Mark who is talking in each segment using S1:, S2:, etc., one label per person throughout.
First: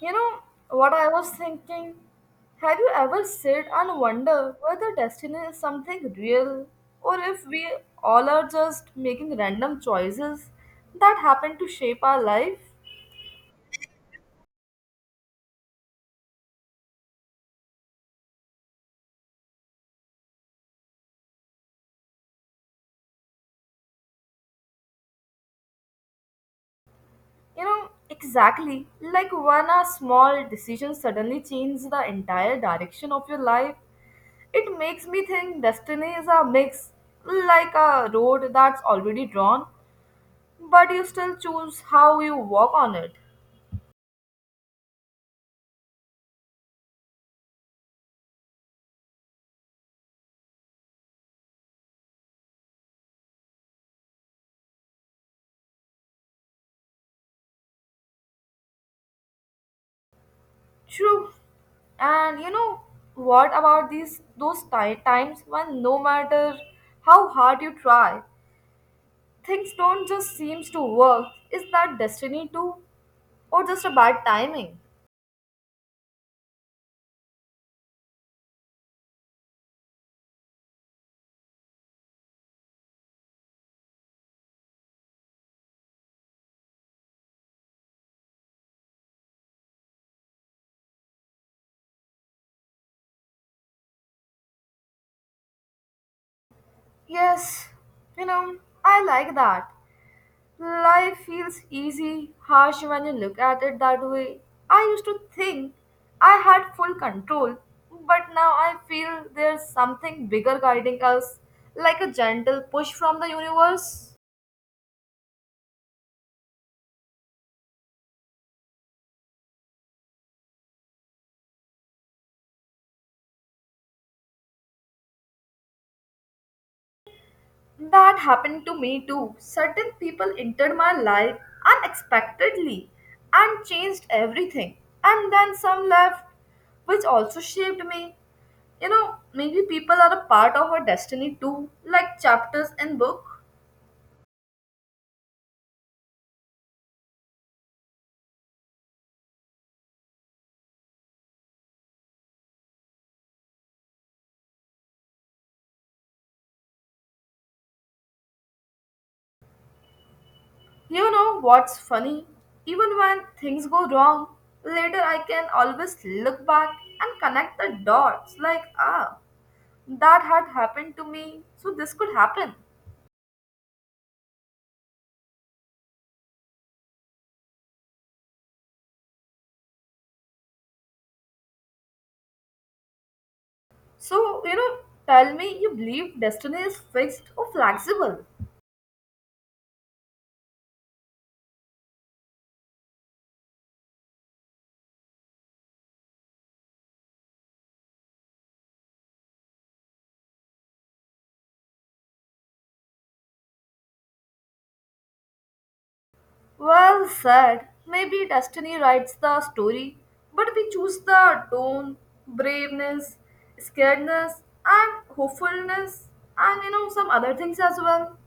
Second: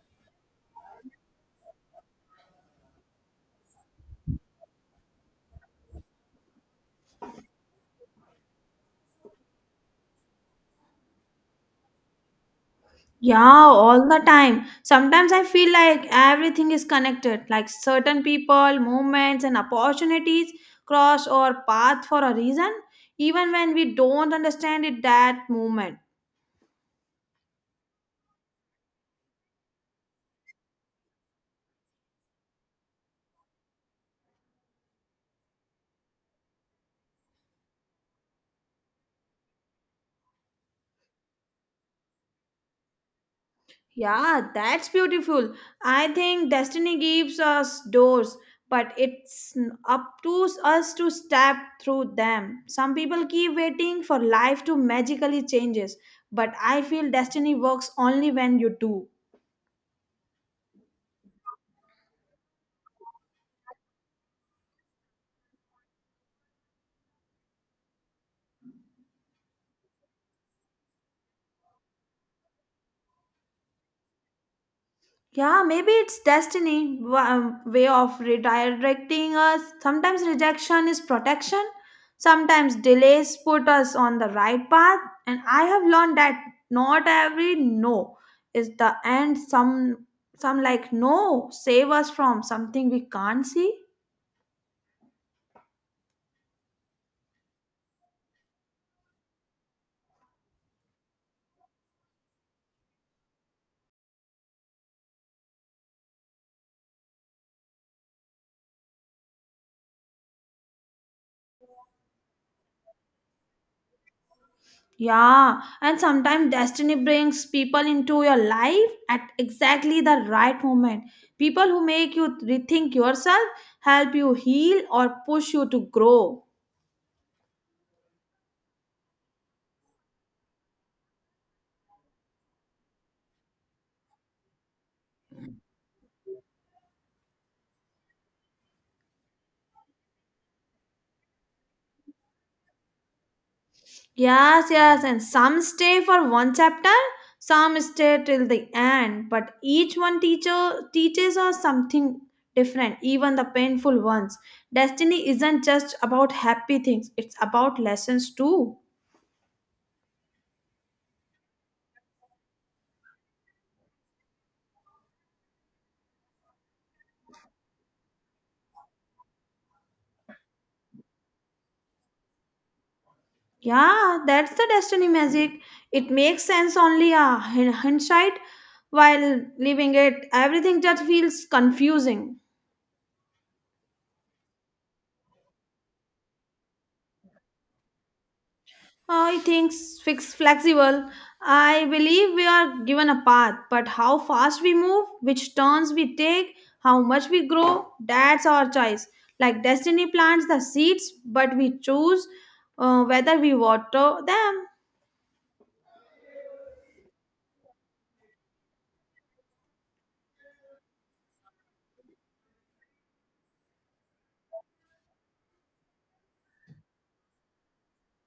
S1: You know what I was thinking? Have you ever sit and wonder whether destiny is something real or if we all are just making random choices that happen to shape our life?
S2: Yeah, all the time. Sometimes I feel like everything is connected, like certain people, movements, and opportunities cross our path for a reason, even when we don't understand it that moment.
S1: Exactly like when a small decision suddenly changes the entire direction of your life. It makes me think destiny is a mix, like a road that's already drawn, but you still choose how you walk on it.
S2: Yeah, that's beautiful. I think destiny gives us doors, but it's up to us to step through them. Some people keep waiting for life to magically changes, but I feel destiny works only when you do.
S1: True. And what about these those ti- times when no matter how hard you try, things don't just seems to work. Is that destiny too or just a bad timing?
S2: Yeah, maybe it's destiny, way of redirecting us. Sometimes rejection is protection. Sometimes delays put us on the right path. And I have learned that not every no is the end. Some like no save us from something we can't see.
S1: Yes, you know, I like that. Life feels easy, harsh when you look at it that way. I used to think I had full control, but now I feel there's something bigger guiding us, like a gentle push from the universe.
S2: Yeah, and sometimes destiny brings people into your life at exactly the right moment. People who make you rethink yourself, help you heal, or push you to grow.
S1: That happened to me too. Certain people entered my life unexpectedly and changed everything. And then some left, which also shaped me. Maybe people are a part of our destiny too, like chapters in book.
S2: Yes, yes, and some stay for one chapter, some stay till the end, but each one teacher teaches us something different, even the painful ones. Destiny isn't just about happy things, it's about lessons too.
S1: You know what's funny? Even when things go wrong, later I can always look back and connect the dots like, ah, that had happened to me, so this could happen.
S2: Yeah, that's the destiny magic. It makes sense only a hindsight while leaving it. Everything just feels confusing.
S1: So, tell me you believe destiny is fixed or flexible.
S2: I think fix flexible. I believe we are given a path, but how fast we move, which turns we take, how much we grow, that's our choice. Like destiny plants the seeds, but we choose whether we water them.
S1: Well said. Maybe destiny writes the story, but we choose the tone, braveness, scaredness, and hopefulness, and some other things as well.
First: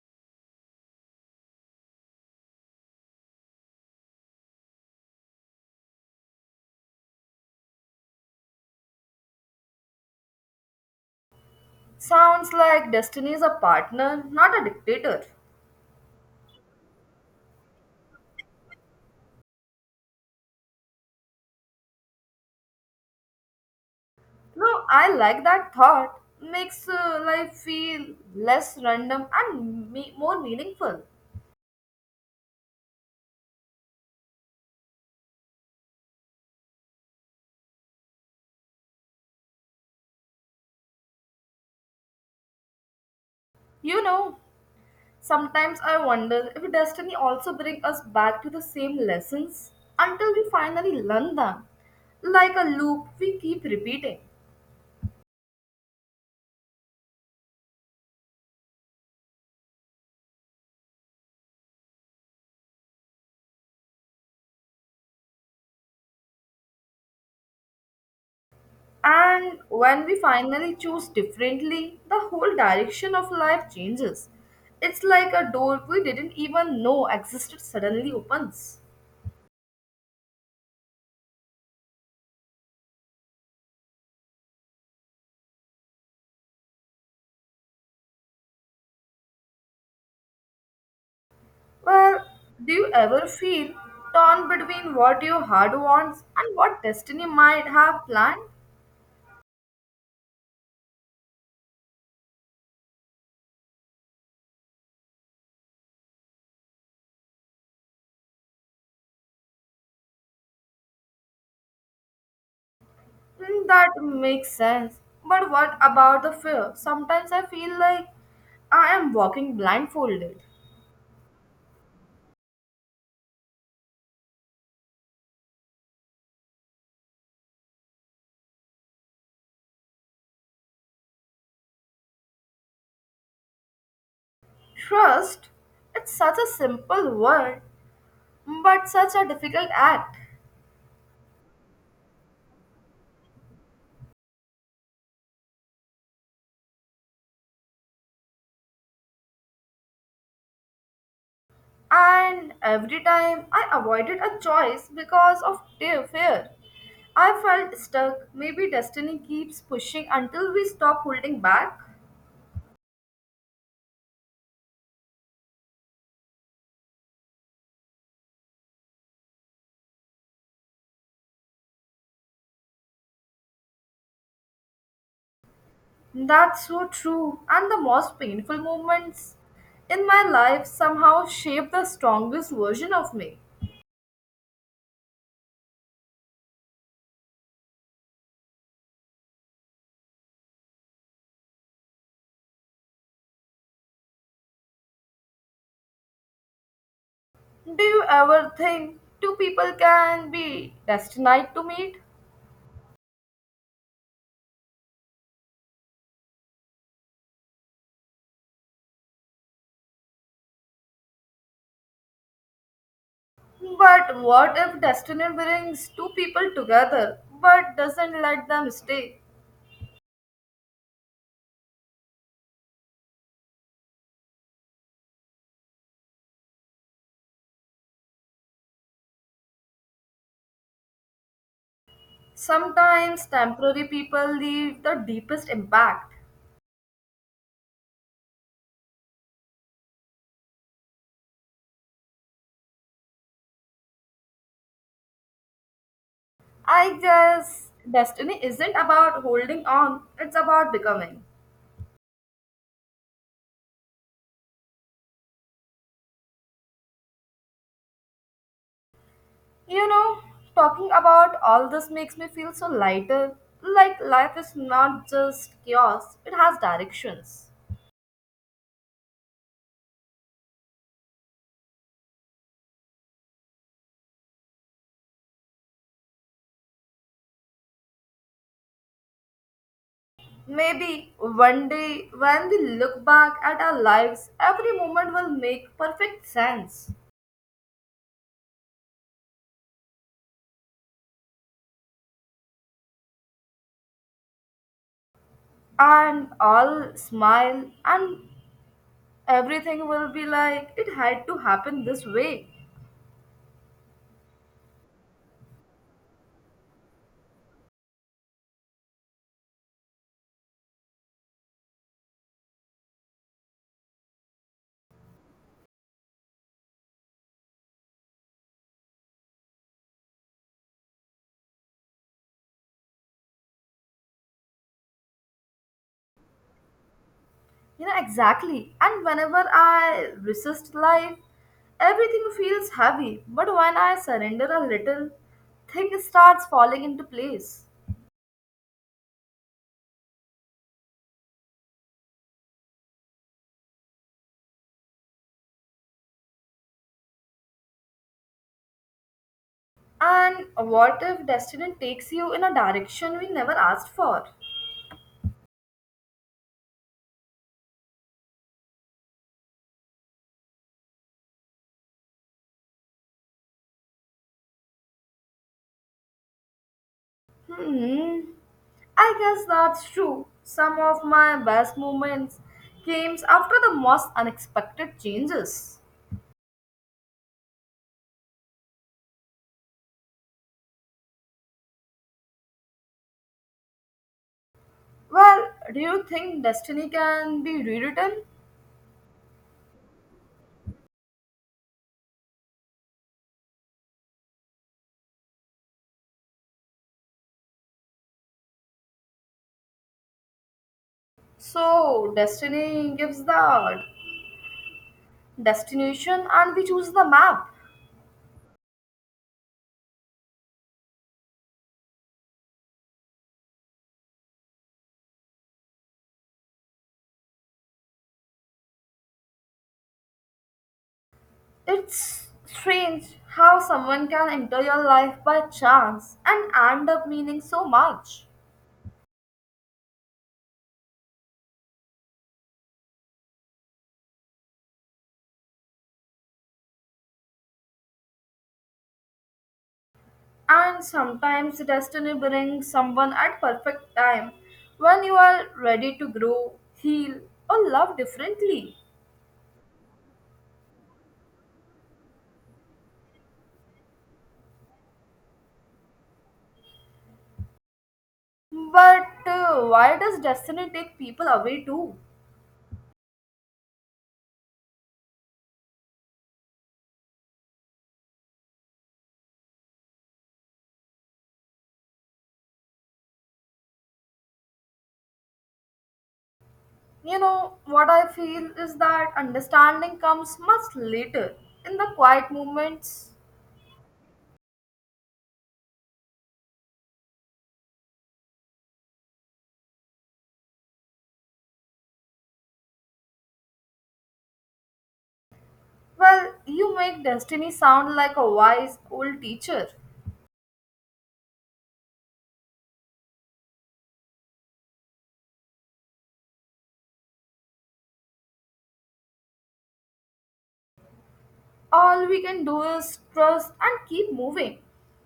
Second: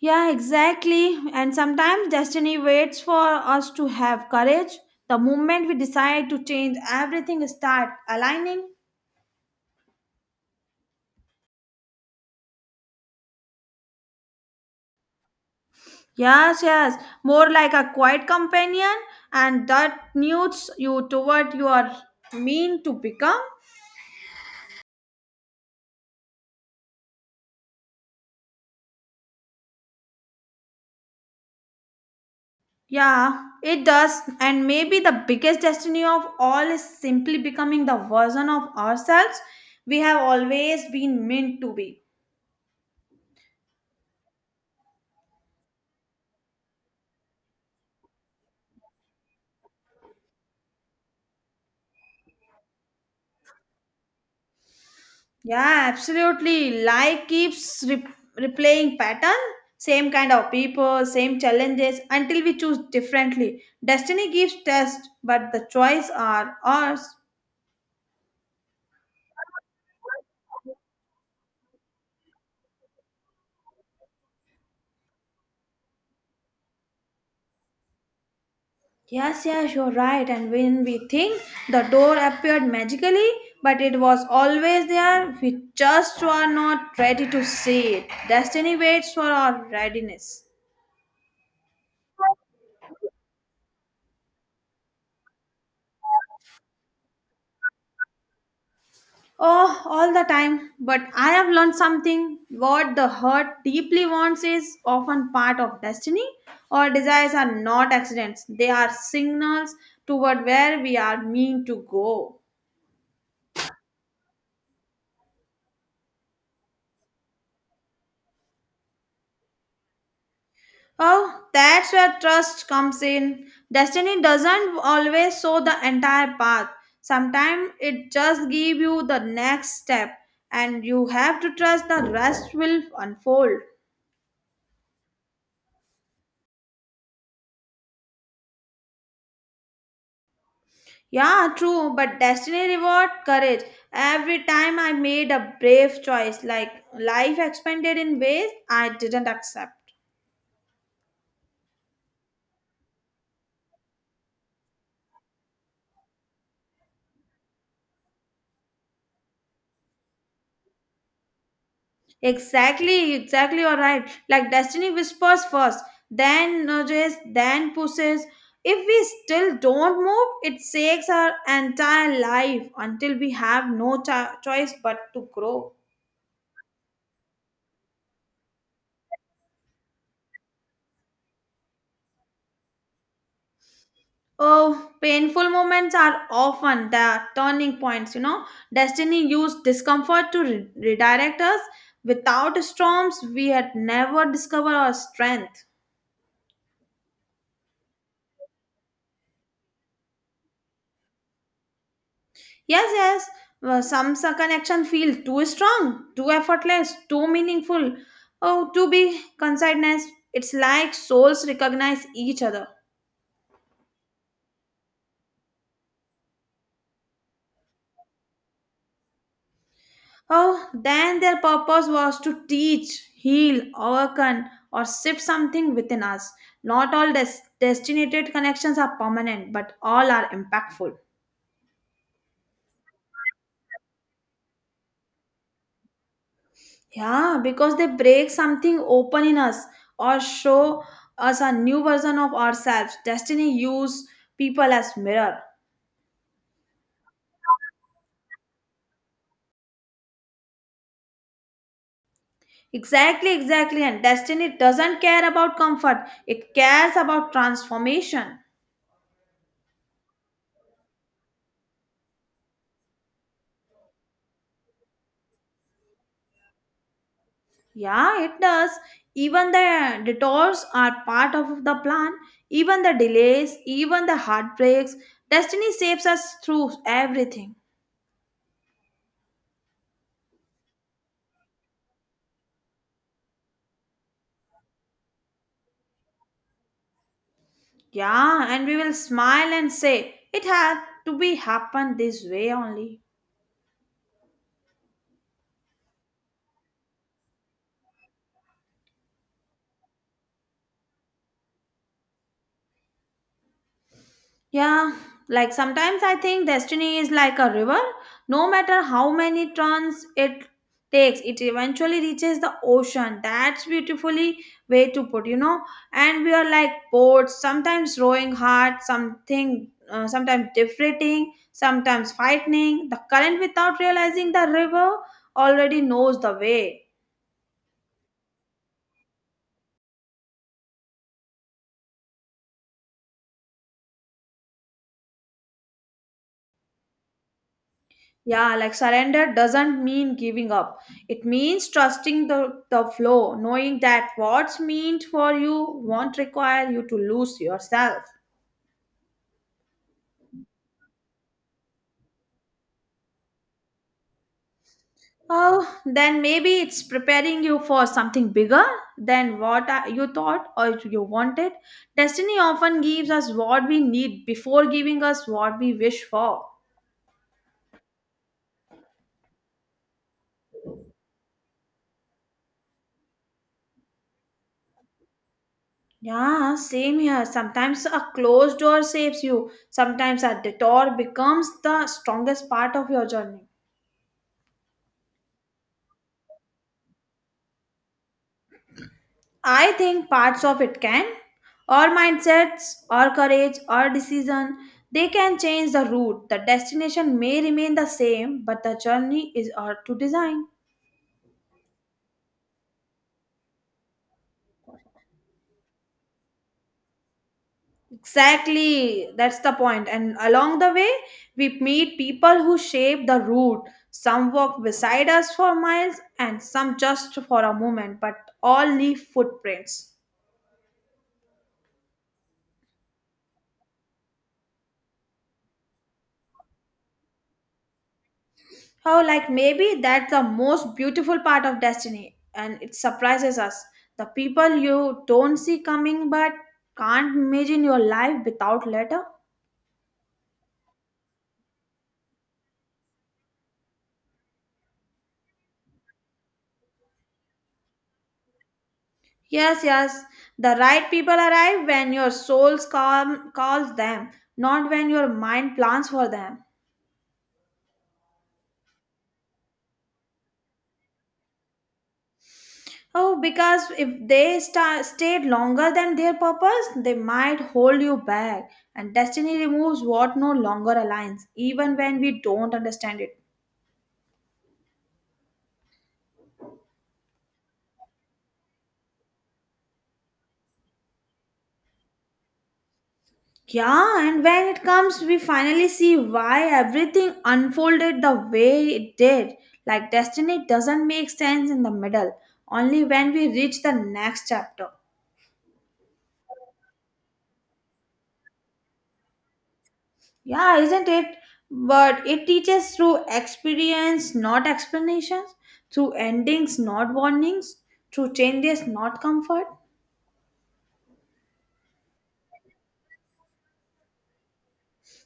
S2: Yeah, exactly. And sometimes destiny waits for us to have courage. The moment we decide to change, everything start aligning.
S1: Sounds like destiny is a partner, not a dictator.
S2: Yes, yes. More like a quiet companion and that nudges you toward your mean to become.
S1: No, I like that thought. Makes life feel less random and more meaningful.
S2: Yeah, it does. And maybe the biggest destiny of all is simply becoming the version of ourselves we have always been meant to be.
S1: You know, Sometimes I wonder if destiny also brings us back to the same lessons until we finally learn them. Like a loop, we keep repeating.
S2: Yeah, absolutely. Life keeps replaying pattern, same kind of people, same challenges until we choose differently. Destiny gives test, but the choice are ours.
S1: And when we finally choose differently, the whole direction of life changes. It's like a door we didn't even know existed suddenly opens.
S2: Yes, yes, you're right. And when we think the door appeared magically, but it was always there, we just were not ready to see it. Destiny waits for our readiness.
S1: Well, do you ever feel torn between what your heart wants and what destiny might have planned?
S2: Oh, all the time. But I have learned something. What the heart deeply wants is often part of destiny. Our desires are not accidents. They are signals toward where we are meant to go.
S1: Mm, that makes sense. But what about the fear? Sometimes I feel like I am walking blindfolded.
S2: Oh, that's where trust comes in. Destiny doesn't always show the entire path. Sometimes it just gives you the next step, and you have to trust the rest will unfold.
S1: Trust, it's such a simple word, but such a difficult act.
S2: Yeah, true, but destiny reward courage. Every time I made a brave choice, like life expanded in ways I didn't accept.
S1: And every time I avoided a choice because of fear, I felt stuck. Maybe destiny keeps pushing until we stop holding back.
S2: Exactly, exactly, you're right. Like destiny whispers first, then nudges, then pushes. If we still don't move, it shakes our entire life until we have no choice but to grow.
S1: That's so true. And the most painful moments in my life somehow shape the strongest version of me.
S2: Oh, painful moments are often the turning points, you know. Destiny used discomfort to redirect us. Without storms, we had never discovered our strength.
S1: Do you ever think two people can be destined to meet?
S2: Yes, yes, well, some connection feel too strong, too effortless, too meaningful. Oh, to be conciseness, it's like souls recognize each other.
S1: But what if destiny brings two people together but doesn't let them stay?
S2: Oh, then their purpose was to teach, heal, awaken, or shift something within us. Not all destinated connections are permanent, but all are impactful.
S1: Sometimes temporary people leave the deepest impact.
S2: Yeah, because they break something open in us or show us a new version of ourselves. Destiny use people as mirror.
S1: I guess destiny isn't about holding on, it's about becoming.
S2: Exactly, exactly. And destiny doesn't care about comfort, it cares about transformation.
S1: You know, Talking about all this makes me feel so lighter. Like life is not just chaos, it has directions.
S2: Yeah, it does. Even the detours are part of the plan, even the delays, even the heartbreaks. Destiny saves us through everything.
S1: Maybe one day when we look back at our lives, every moment will make perfect sense.
S2: Yeah, and we will smile and say, it had to be happened this way only.
S1: And all smile and everything will be like it had to happen this way.
S2: Yeah, like sometimes I think destiny is like a river. No matter how many turns it takes, it eventually reaches the ocean. That's beautifully way to put, you know. And we are like boats, sometimes rowing hard, sometimes drifting, sometimes fighting the current without realizing the river already knows the way.
S1: Exactly. And whenever I resist life, everything feels heavy. But when I surrender a little, things starts falling into place.
S2: Yeah, like surrender doesn't mean giving up. It means trusting the flow, knowing that what's meant for you won't require you to lose yourself.
S1: And what if destiny takes you in a direction we never asked for?
S2: Oh, then maybe it's preparing you for something bigger than what you thought or you wanted. Destiny often gives us what we need before giving us what we wish for.
S1: Hmm. I guess that's true. Some of my best moments came after the most unexpected changes.
S2: Yeah, same here. Sometimes a closed door saves you, sometimes a detour becomes the strongest part of your journey.
S1: Well, do you think destiny can be rewritten?
S2: I think parts of it can. Our mindsets, our courage, our decision, they can change the route. The destination may remain the same, but the journey is our to design.
S1: So, destiny gives the destination and we choose the map.
S2: Exactly, that's the point. And along the way, we meet people who shape the route. Some walk beside us for miles and some just for a moment, but all leave footprints.
S1: It's strange how someone can enter your life by chance and end up meaning so much.
S2: How, like, maybe that's the most beautiful part of destiny, and it surprises us. The people you don't see coming but can't imagine your life without letter.
S1: And sometimes destiny brings someone at perfect time when you are ready to grow, heal, or love differently.
S2: Yes, yes, the right people arrive when your calls them, not when your mind plans for them.
S1: But why does destiny take people away too?
S2: Oh, because if they stayed longer than their purpose, they might hold you back. And destiny removes what no longer aligns, even when we don't understand it.
S1: What I feel is that understanding comes much later in the quiet moments.
S2: Yeah, and when it comes, we finally see why everything unfolded the way it did. Like, destiny doesn't make sense in the middle, only when we reach the next chapter.
S1: Well, you make destiny sound like a wise old teacher.
S2: Yeah, isn't it? But it teaches through experience, not explanations, through endings, not warnings, through changes, not comfort.
S1: All we can do is trust and keep moving.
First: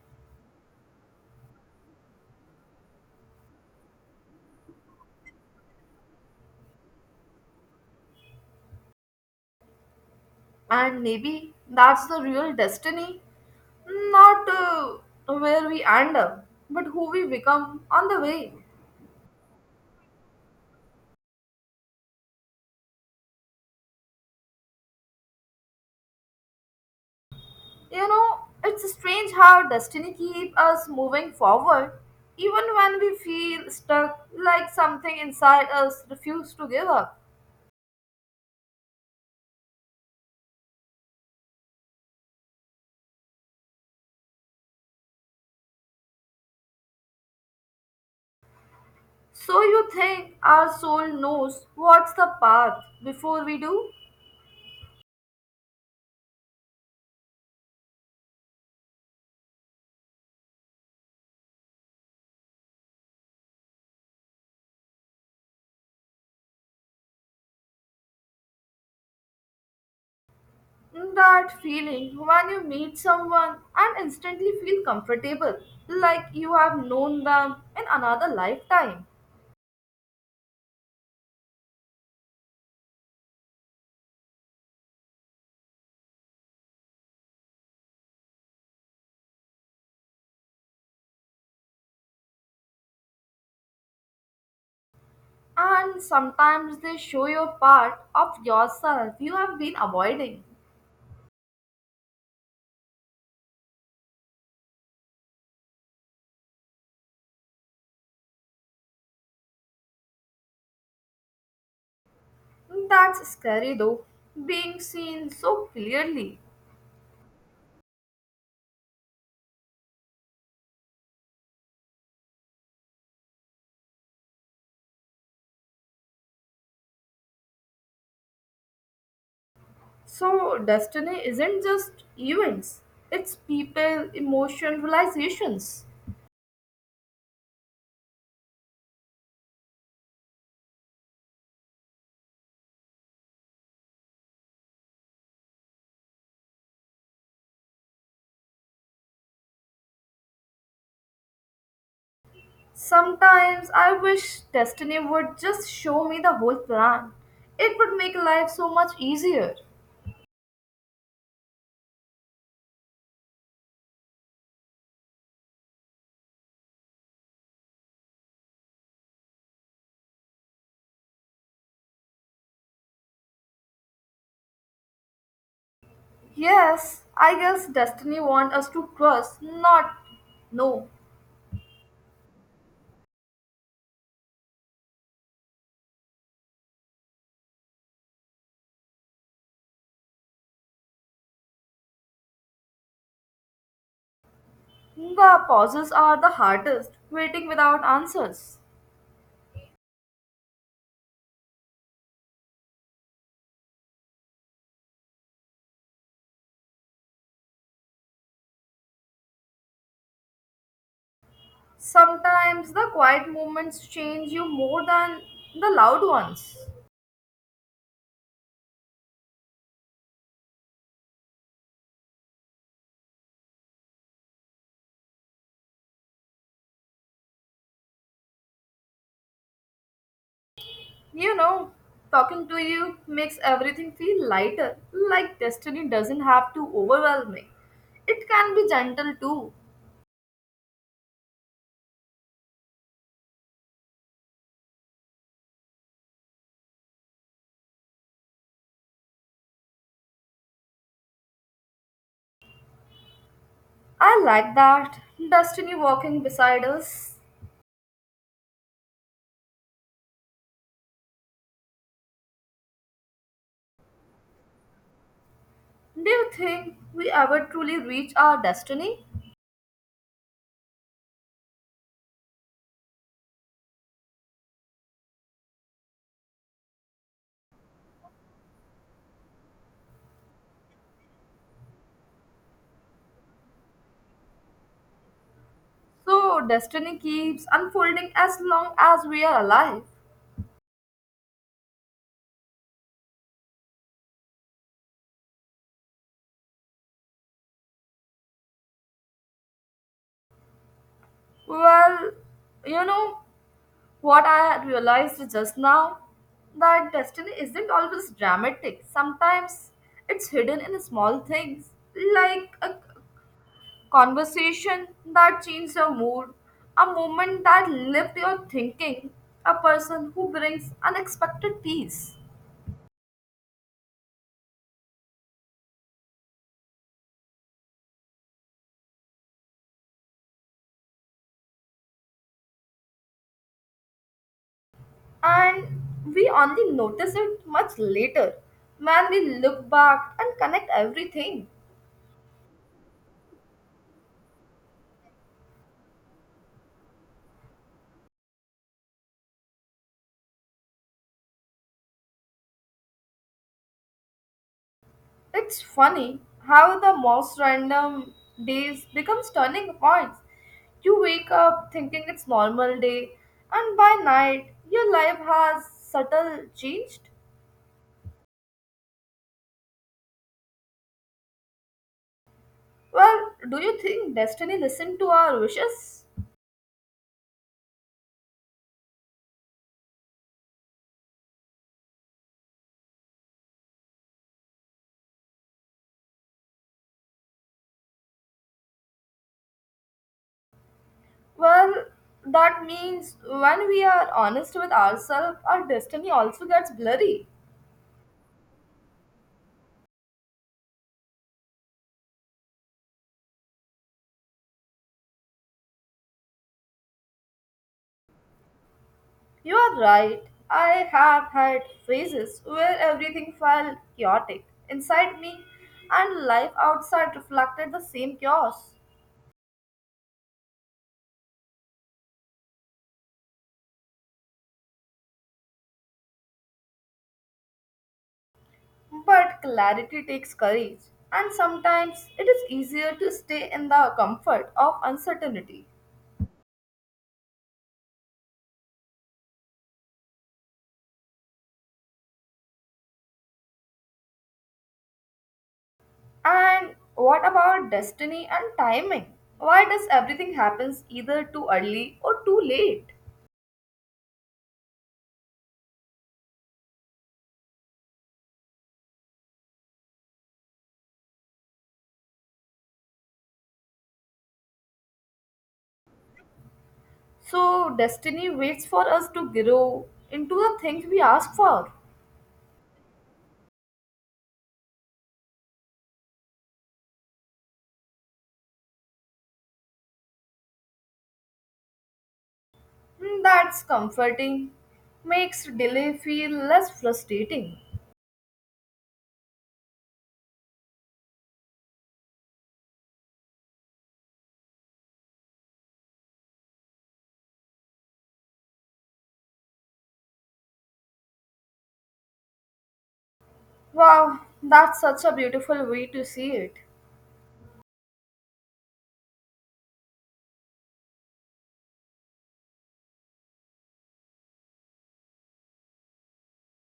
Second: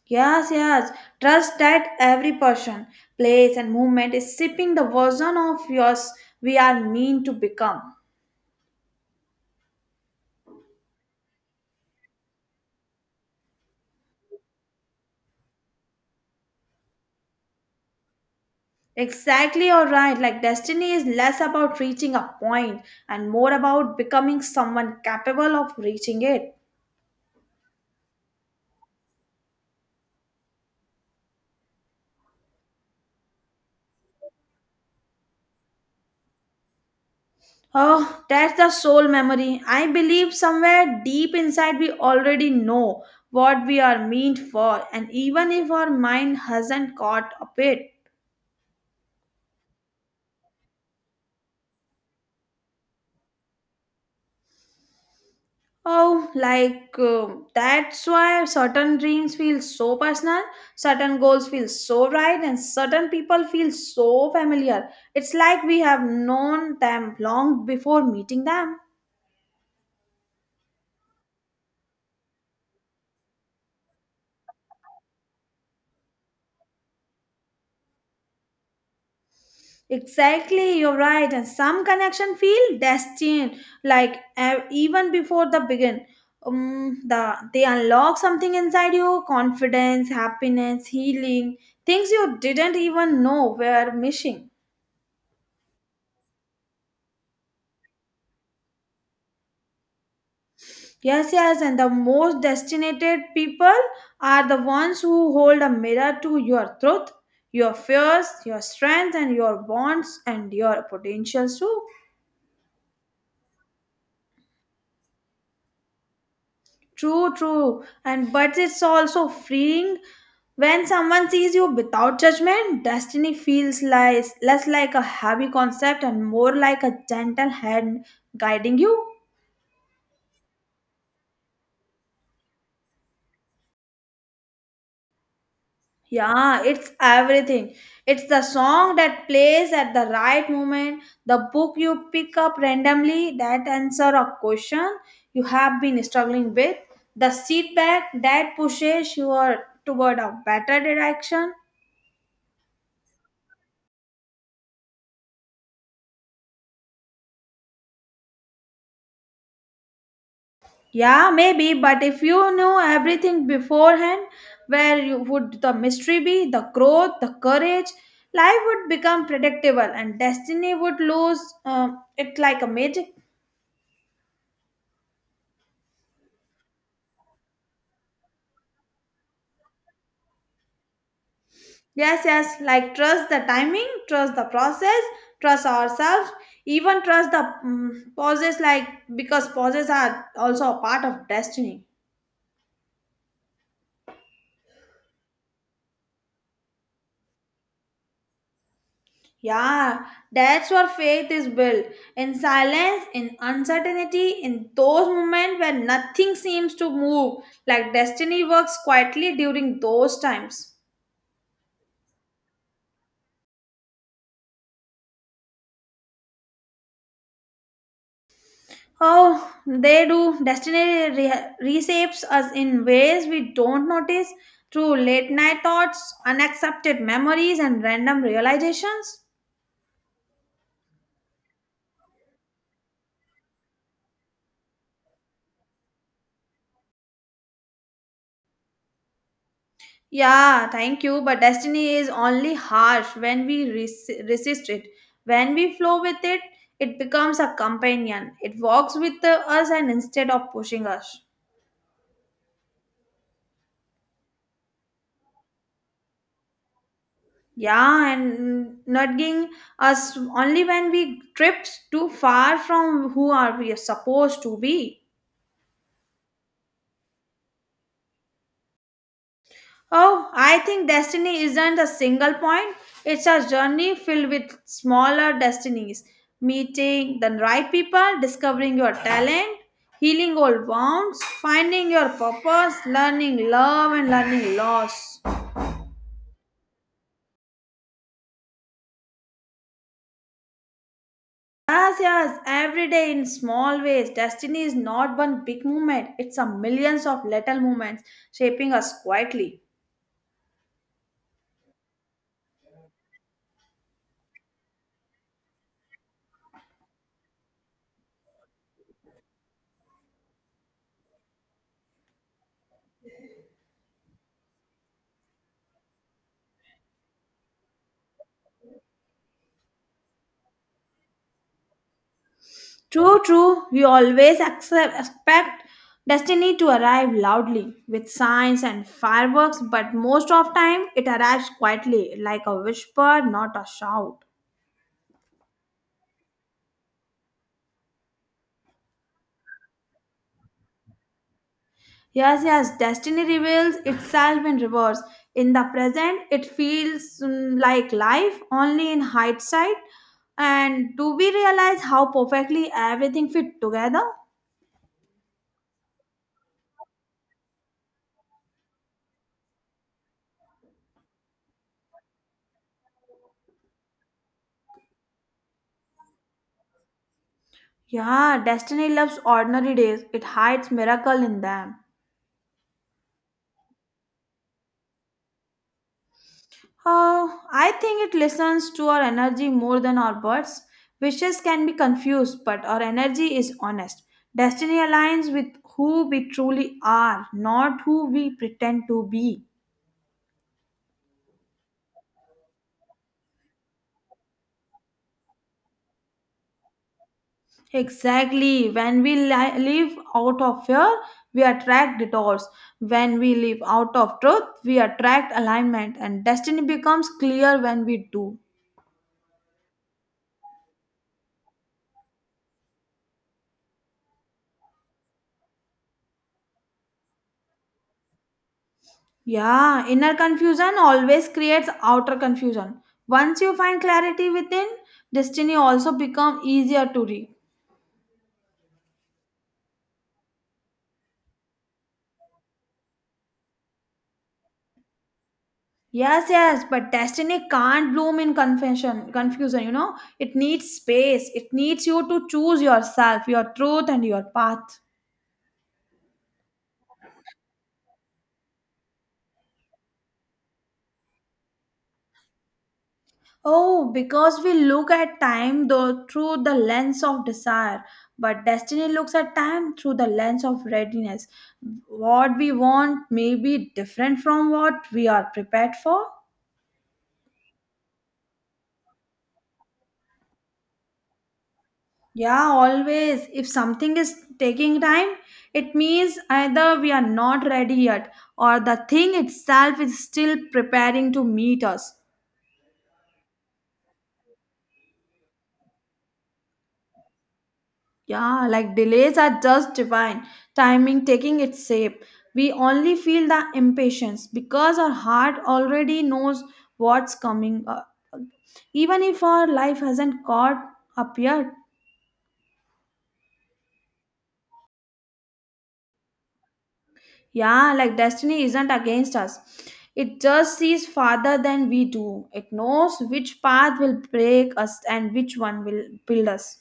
S2: Yes, yes. Trust that every person, place, and movement is shaping the version of yours we are meant to become.
S1: And maybe that's the real destiny. Not where we end up, but who we become on the way.
S2: Exactly, you're right. Like, destiny is less about reaching a point and more about becoming someone capable of reaching it.
S1: It's strange how destiny keeps us moving forward, even when we feel stuck like something inside us refuses to give up.
S2: Oh, that's the soul memory. I believe somewhere deep inside we already know what we are meant for, and even if our mind hasn't caught up it,
S1: So you think our soul knows what's the path before we do?
S2: oh, like that's why certain dreams feel so personal, certain goals feel so right, and certain people feel so familiar. It's like we have known them long before meeting them.
S1: That feeling when you meet someone and instantly feel comfortable, like you have known them in another lifetime.
S2: Exactly, you're right. And some connection feel destined, like even before the begin. The they unlock something inside you: confidence, happiness, healing, things you didn't even know were missing.
S1: And sometimes they show you a part of yourself you have been avoiding.
S2: Yes, yes, and the most destinated people are the ones who hold a mirror to your truth, your fears, your strengths, and your wants and your potentials too.
S1: That's scary though, being seen so clearly.
S2: True, true. And but it's also freeing when someone sees you without judgment. Destiny feels like less like a heavy concept and more like a gentle hand guiding you.
S1: So, destiny isn't just events, it's people, emotion, realizations.
S2: Yeah, it's everything. It's the song that plays at the right moment, the book you pick up randomly that answer a question you have been struggling with, the feedback that pushes you toward a better direction.
S1: Sometimes I wish destiny would just show me the whole plan. It would make life so much easier.
S2: Yeah, maybe, but if you knew everything beforehand, where you would the mystery be, the growth, the courage, life would become predictable and destiny would lose it like a magic.
S1: Yes, I guess destiny wants us to trust, not no.
S2: Yes, yes, like trust the timing, trust the process, trust ourselves, even trust the pauses, like because pauses are also a part of destiny.
S1: The pauses are the hardest, waiting without answers.
S2: Yeah, that's where faith is built in silence, in uncertainty, in those moments where nothing seems to move, like destiny works quietly during those times.
S1: Sometimes the quiet moments change you more than the loud ones.
S2: Oh, they do. Destiny reshapes us in ways we don't notice through late night thoughts, unaccepted memories, and random realizations.
S1: You know, Talking to you makes everything feel lighter, like destiny doesn't have to overwhelm me. It can be gentle too.
S2: Yeah, thank you. But destiny is only harsh when we resist it. When we flow with it, it becomes a companion. It walks with us and instead of pushing us.
S1: I like that. Destiny walking beside us.
S2: Yeah, and nudging us only when we trips too far from who are we supposed to be.
S1: Do you think we ever truly reach our destiny?
S2: Oh, I think destiny isn't a single point. It's a journey filled with smaller destinies. Meeting the right people, discovering your talent, healing old wounds, finding your purpose, learning love, and learning loss.
S1: So, destiny keeps unfolding as long as we are alive.
S2: Yes, yes, every day in small ways. Destiny is not one big movement, it's a millions of little movements shaping us quietly.
S1: Well, you know what I realized just now? That destiny isn't always dramatic. Sometimes it's hidden in small things, like a conversation that changes your mood, a moment that lifts your thinking, a person who brings unexpected peace.
S2: True, true. We always expect destiny to arrive loudly with signs and fireworks, but most of time it arrives quietly, like a whisper, not a shout.
S1: And we only notice it much later when we look back and connect everything.
S2: Yes, yes, destiny reveals itself in reverse. In the present, it feels like life only in hindsight. And do we realize how perfectly everything fit together?
S1: It's funny how the most random days becomes turning points. You wake up thinking it's normal day and by night your life has subtle changed.
S2: Yeah, destiny loves ordinary days. It hides miracle in them.
S1: Well, do you think destiny listened to our wishes?
S2: I think it listens to our energy more than our words. Wishes can be confused, but our energy is honest. Destiny aligns with who we truly are, not who we pretend to be.
S1: Well, that means when we are honest with ourselves, our destiny also gets blurry.
S2: Exactly. When we live out of fear, we attract detours. When we live out of truth, we attract alignment, and destiny becomes clear when we do.
S1: You are right. I have had phases where everything felt chaotic inside me and life outside reflected the same chaos.
S2: Yeah, inner confusion always creates outer confusion. Once you find clarity within, destiny also become easier to read.
S1: But clarity takes courage, and sometimes it is easier to stay in the comfort of uncertainty.
S2: Yes, yes, but destiny can't bloom in confusion. It needs space. It needs you to choose yourself, your truth and your path.
S1: And what about destiny and timing? Why does everything happens either too early or too late?
S2: Oh, because we look at time though through the lens of desire, but destiny looks at time through the lens of readiness. What we want may be different from what we are prepared for.
S1: So destiny waits for us to grow into the things we ask for.
S2: Yeah, always. If something is taking time, it means either we are not ready yet or the thing itself is still preparing to meet us.
S1: Hmm, that's comforting. Makes delay feel less frustrating.
S2: Yeah, like delays are just divine, timing taking its shape. We only feel the impatience because our heart already knows what's coming up, even if our life hasn't caught up yet.
S1: Wow, that's such a beautiful way to see it.
S2: Yeah, like destiny isn't against us. It just sees farther than we do. It knows which path will break us and which one will build us.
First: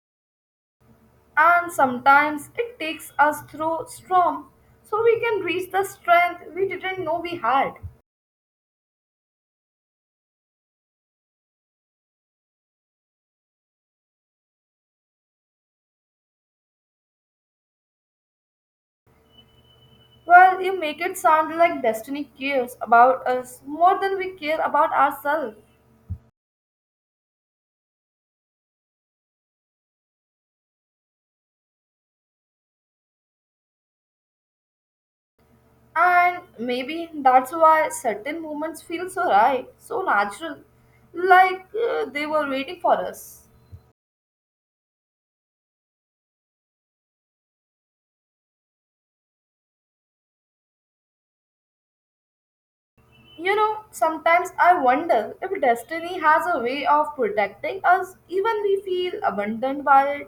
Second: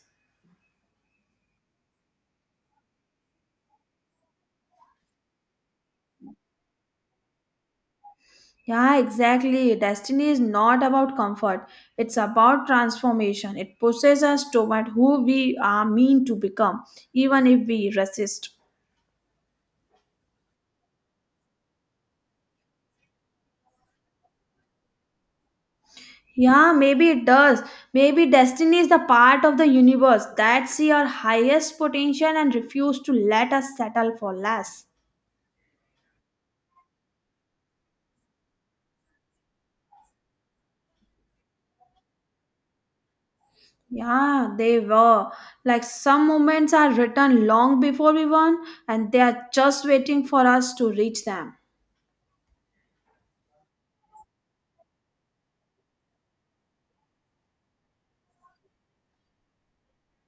S1: And sometimes it takes us through storm so we can reach the strength we didn't know we had.
S2: Yeah, exactly. Destiny is not about comfort, it's about transformation. It pushes us toward who we are meant to become, even if we resist.
S1: Well, you make it sound like destiny cares about us more than we care about ourselves.
S2: Yeah, maybe it does. Maybe destiny is the part of the universe that see our highest potential and refuse to let us settle for less.
S1: And maybe that's why certain moments feel so right, so natural, like they were waiting for us.
S2: Yeah, they were. Like some moments are written long before we won, and they are just waiting for us to reach them.
S1: Sometimes I wonder if destiny has a way of protecting us, even we feel abandoned by it.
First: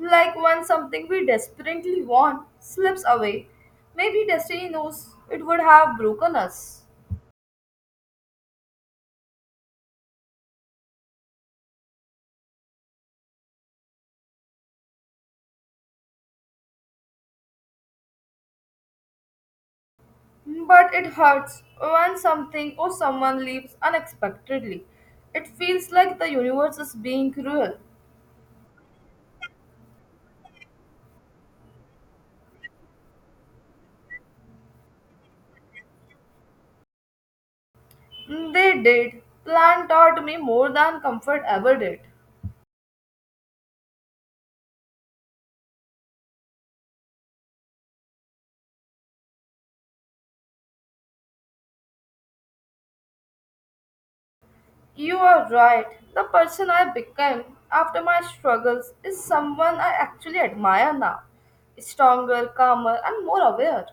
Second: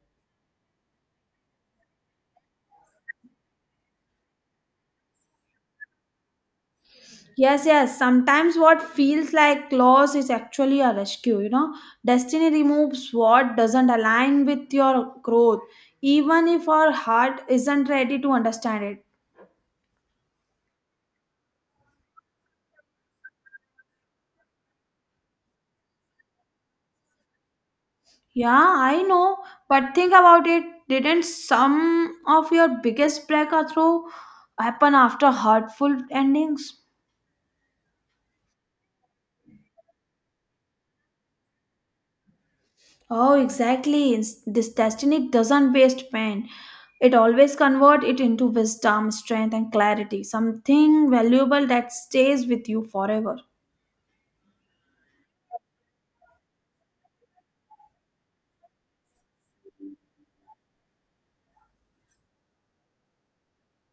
S1: Like when something we desperately want slips away, maybe destiny knows it would have broken us.
S2: Yes, yes. Sometimes what feels like loss is actually a rescue. Destiny removes what doesn't align with your growth, even if our heart isn't ready to understand it.
S1: But it hurts when something or someone leaves unexpectedly. It feels like the universe is being cruel.
S2: Yeah, I know, but think about it. Didn't some of your biggest breakthrough happen after hurtful endings?
S1: They did. Plan taught me more than comfort ever did.
S2: Oh, exactly. This destiny doesn't waste pain. It always converts it into wisdom, strength, and clarity. Something valuable that stays with you forever.
S1: You are right. The person I became after my struggles is someone I actually admire now. Stronger, calmer, and more aware.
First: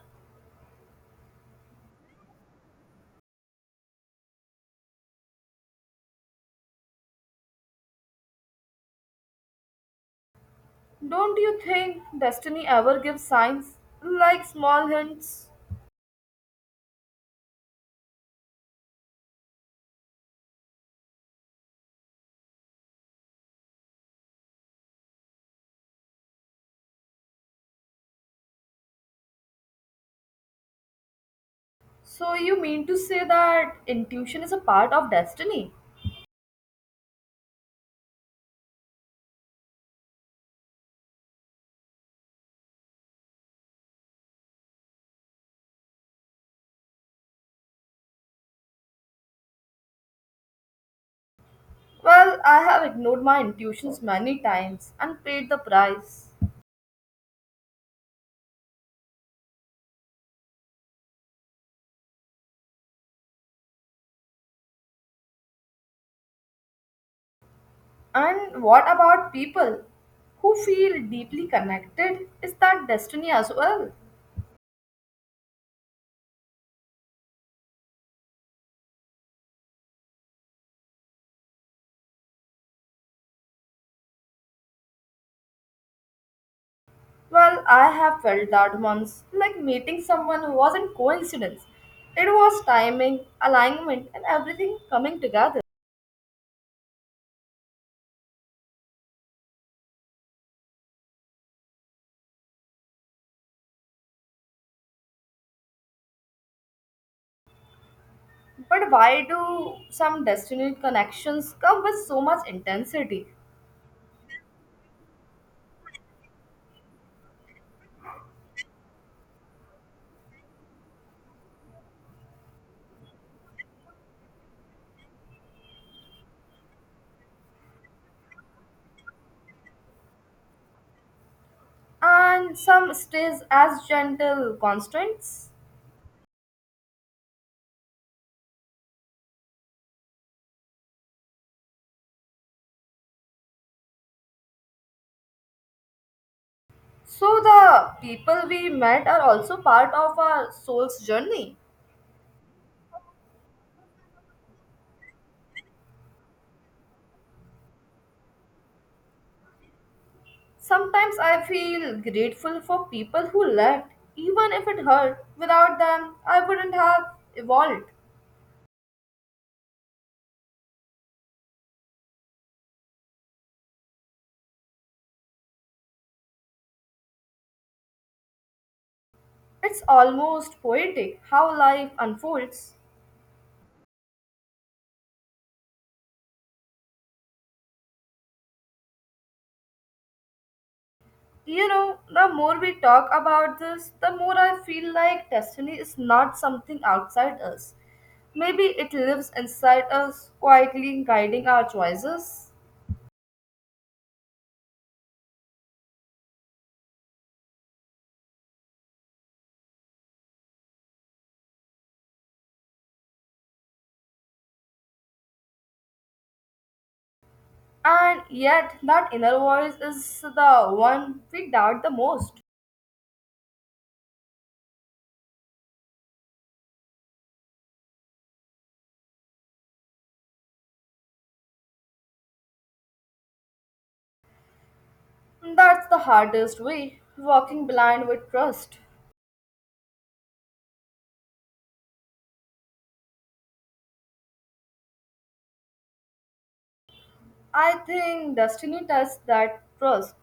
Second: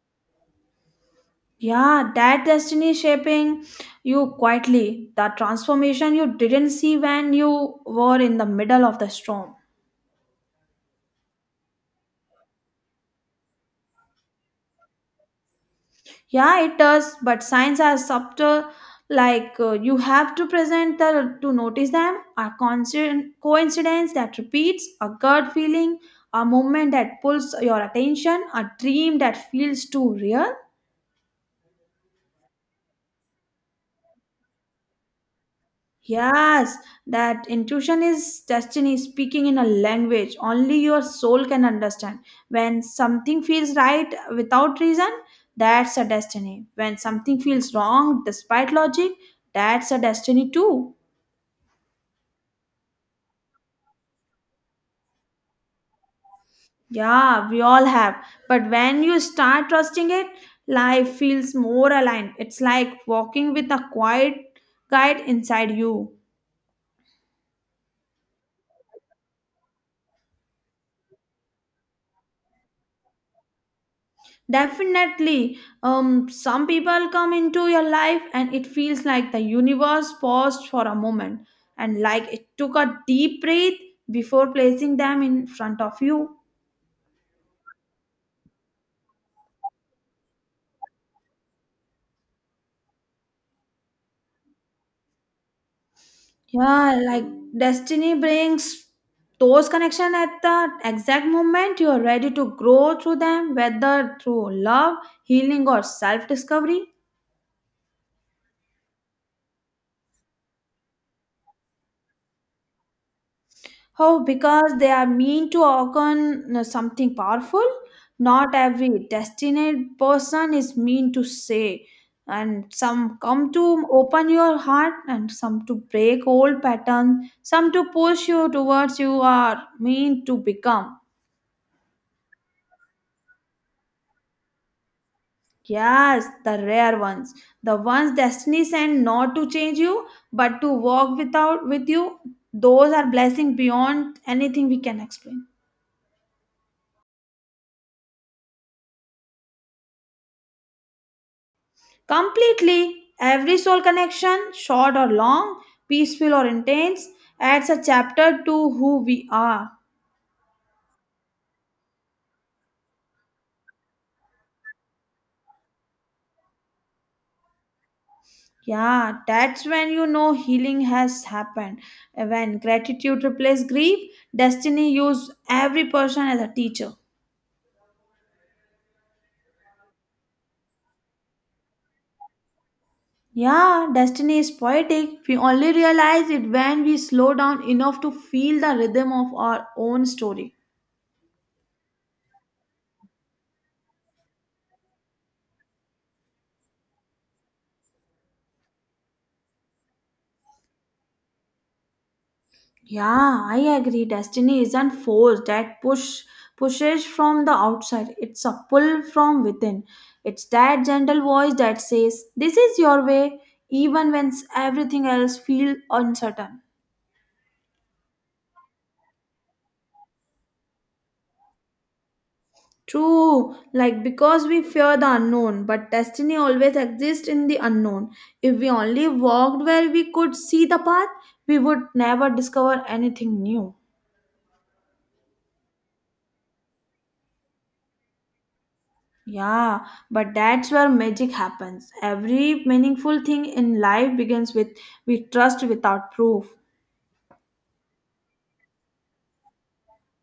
S2: Yeah, that destiny shaping you quietly. The transformation you didn't see when you were in the middle of the storm.
S1: Don't you think destiny ever gives signs? Like small hints?
S2: Yeah, it does, but signs are subtle. Like you have to present the to notice them. A coincidence that repeats, a gut feeling, a moment that pulls your attention, a dream that feels too real.
S1: So you mean to say that intuition is a part of destiny?
S2: Yes, that intuition is destiny speaking in a language only your soul can understand. When something feels right without reason, that's a destiny. When something feels wrong despite logic, that's a destiny too.
S1: Well, I have ignored my intuitions many times and paid the price.
S2: Yeah, we all have. But when you start trusting it, life feels more aligned. It's like walking with a quiet guide inside you.
S1: And what about people who feel deeply connected? Is that destiny as well?
S2: Definitely, some people come into your life and it feels like the universe paused for a moment and like it took a deep breath before placing them in front of you.
S1: Well, I have felt that once, like meeting someone wasn't coincidence. It was timing, alignment, and everything coming together.
S2: Yeah, like destiny brings those connection at the exact moment you are ready to grow through them, whether through love, healing, or self discovery.
S1: But why do some destiny connections come with so much intensity?
S2: How? Because they are mean to occur something powerful. Not every destined person is mean to say, and some come to open your heart, and some to break old patterns, some to push you towards you are mean to become.
S1: And some stays as gentle constants?
S2: Yes, the rare ones. The ones destiny sent not to change you, but to walk without with you. Those are blessing beyond anything we can explain.
S1: So the people we met are also part of our soul's journey.
S2: Completely, every soul connection, short or long, peaceful or intense, adds a chapter to who we are.
S1: Sometimes I feel grateful for people who left, even if it hurt. Without them, I wouldn't have evolved.
S2: Yeah, that's when you know healing has happened. When gratitude replaces grief, destiny uses every person as a teacher.
S1: It's almost poetic how life unfolds.
S2: Yeah, destiny is poetic. We only realize it when we slow down enough to feel the rhythm of our own story.
S1: The more we talk about this, the more I feel like destiny is not something outside us. Maybe it lives inside us, quietly guiding our choices.
S2: Yeah, I agree. Destiny isn't force that pushes from the outside. It's a pull from within. It's that gentle voice that says, "This is your way," even when everything else feels uncertain.
S1: And yet, that inner voice is the one we doubt the most.
S2: True, like because we fear the unknown, but destiny always exists in the unknown. If we only walked where we could see the path, we would never discover anything new.
S1: That's the hardest way, walking blind with trust.
S2: Yeah, but that's where magic happens. Every meaningful thing in life begins with we trust without proof.
S1: I think destiny tests that trust.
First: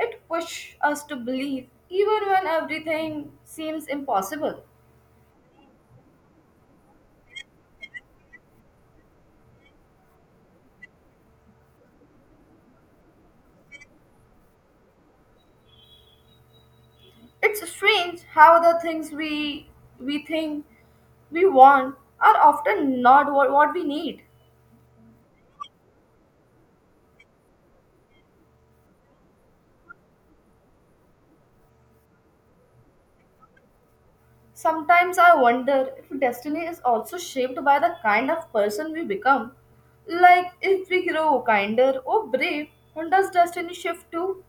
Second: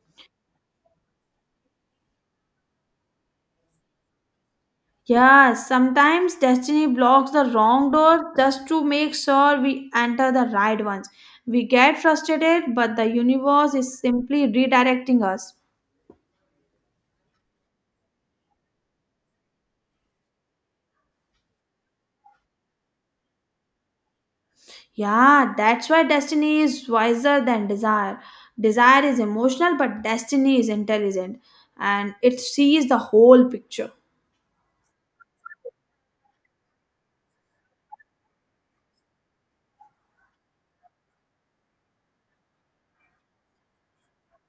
S1: It pushes us to believe even when everything seems impossible.
S2: Yeah, sometimes destiny blocks the wrong door just to make sure we enter the right ones. We get frustrated, but the universe is simply redirecting us.
S1: It's strange how the things we think we want are often not what we need.
S2: Yeah, that's why destiny is wiser than desire. Desire is emotional, but destiny is intelligent and it sees the whole picture.
S1: Sometimes I wonder if destiny is also shaped by the kind of person we become. Like if we grow kinder or brave, then does destiny shift too?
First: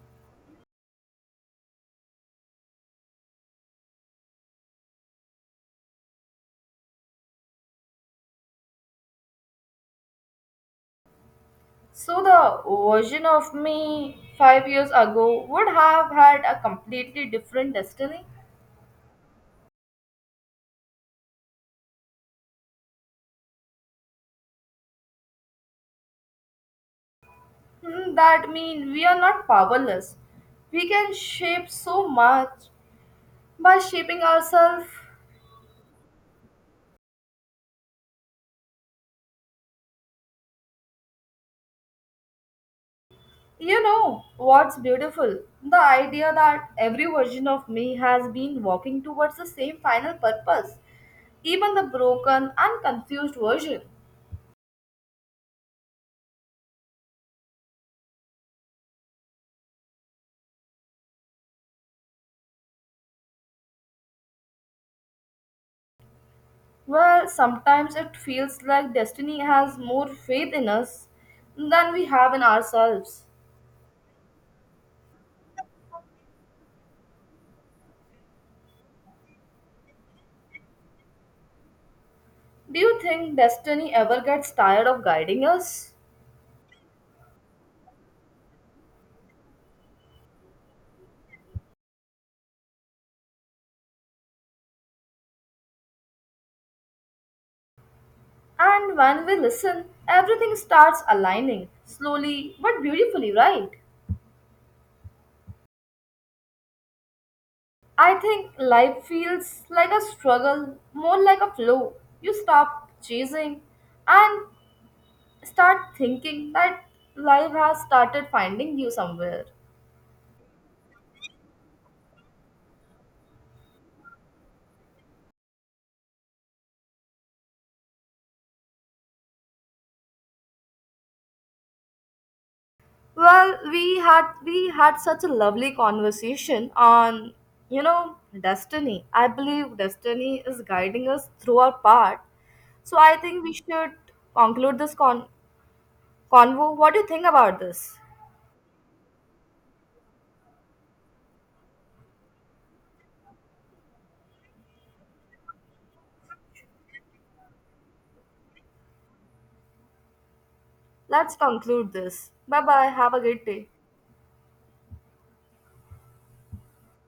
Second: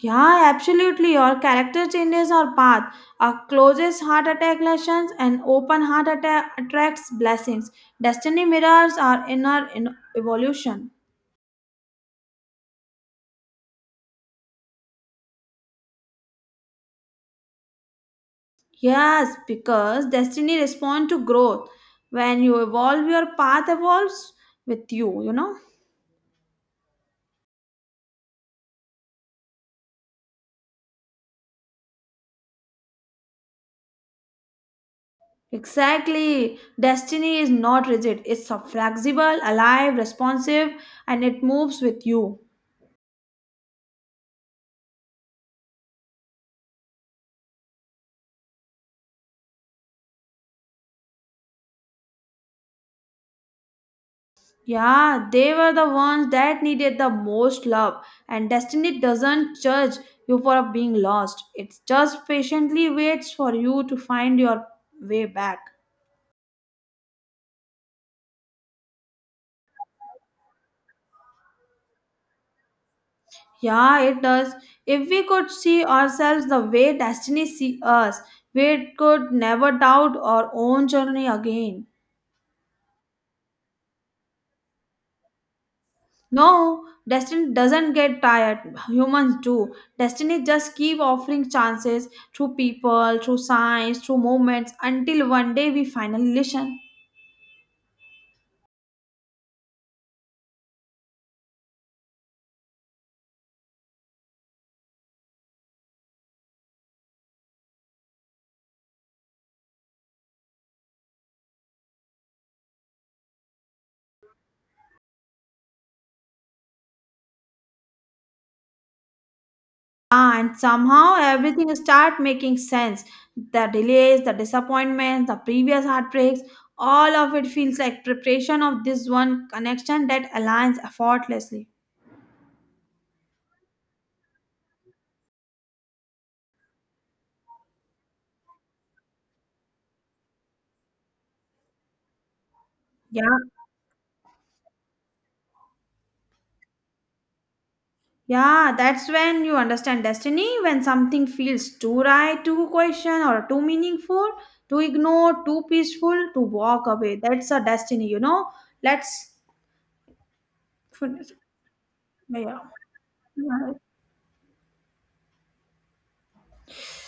S2: Yeah, absolutely. Your character changes your path. A closest heart attack lessons and open heart attack attracts blessings. Destiny mirrors our inner evolution.
S1: So the version of me 5 years ago would have had a completely different destiny.
S2: Yes, because destiny responds to growth. When you evolve, your path evolves with you, you know.
S1: Hmm, that means we are not powerless. We can shape so much by shaping ourselves.
S2: Exactly. Destiny is not rigid. It's a flexible, alive, responsive, and it moves with you.
S1: You know what's beautiful? The idea that every version of me has been walking towards the same final purpose, even the broken and confused version.
S2: Yeah, they were the ones that needed the most love. And destiny doesn't judge you for being lost. It just patiently waits for you to find your way back.
S1: Well, sometimes it feels like destiny has more faith in us than we have in ourselves.
S2: Yeah, it does. If we could see ourselves the way destiny see us, we could never doubt our own journey again.
S1: Do you think destiny ever gets tired of guiding us?
S2: No, destiny doesn't get tired. Humans do. Destiny just keep offering chances through people, through signs, through moments until one day we finally listen.
S1: And when we listen, everything starts aligning slowly but beautifully, right? I think life feels like a struggle, more like a flow. You stop chasing and start thinking that life has started finding you somewhere.
S2: And somehow everything start making sense. The delays, the disappointments, the previous heartbreaks, all of it feels like preparation of this one connection that aligns effortlessly.
S1: Well, we had such a lovely conversation on, destiny. I believe destiny is guiding us through our path. So I think
S2: Yeah.
S1: we should conclude this convo. What do you think about this?
S2: Yeah, that's when you understand destiny, when something feels too right, too question, or too meaningful, to ignore, too peaceful, to walk away. That's a destiny, you know. Let's.
S1: Let's conclude this.
S2: Yeah.
S1: Bye bye. Have a great day.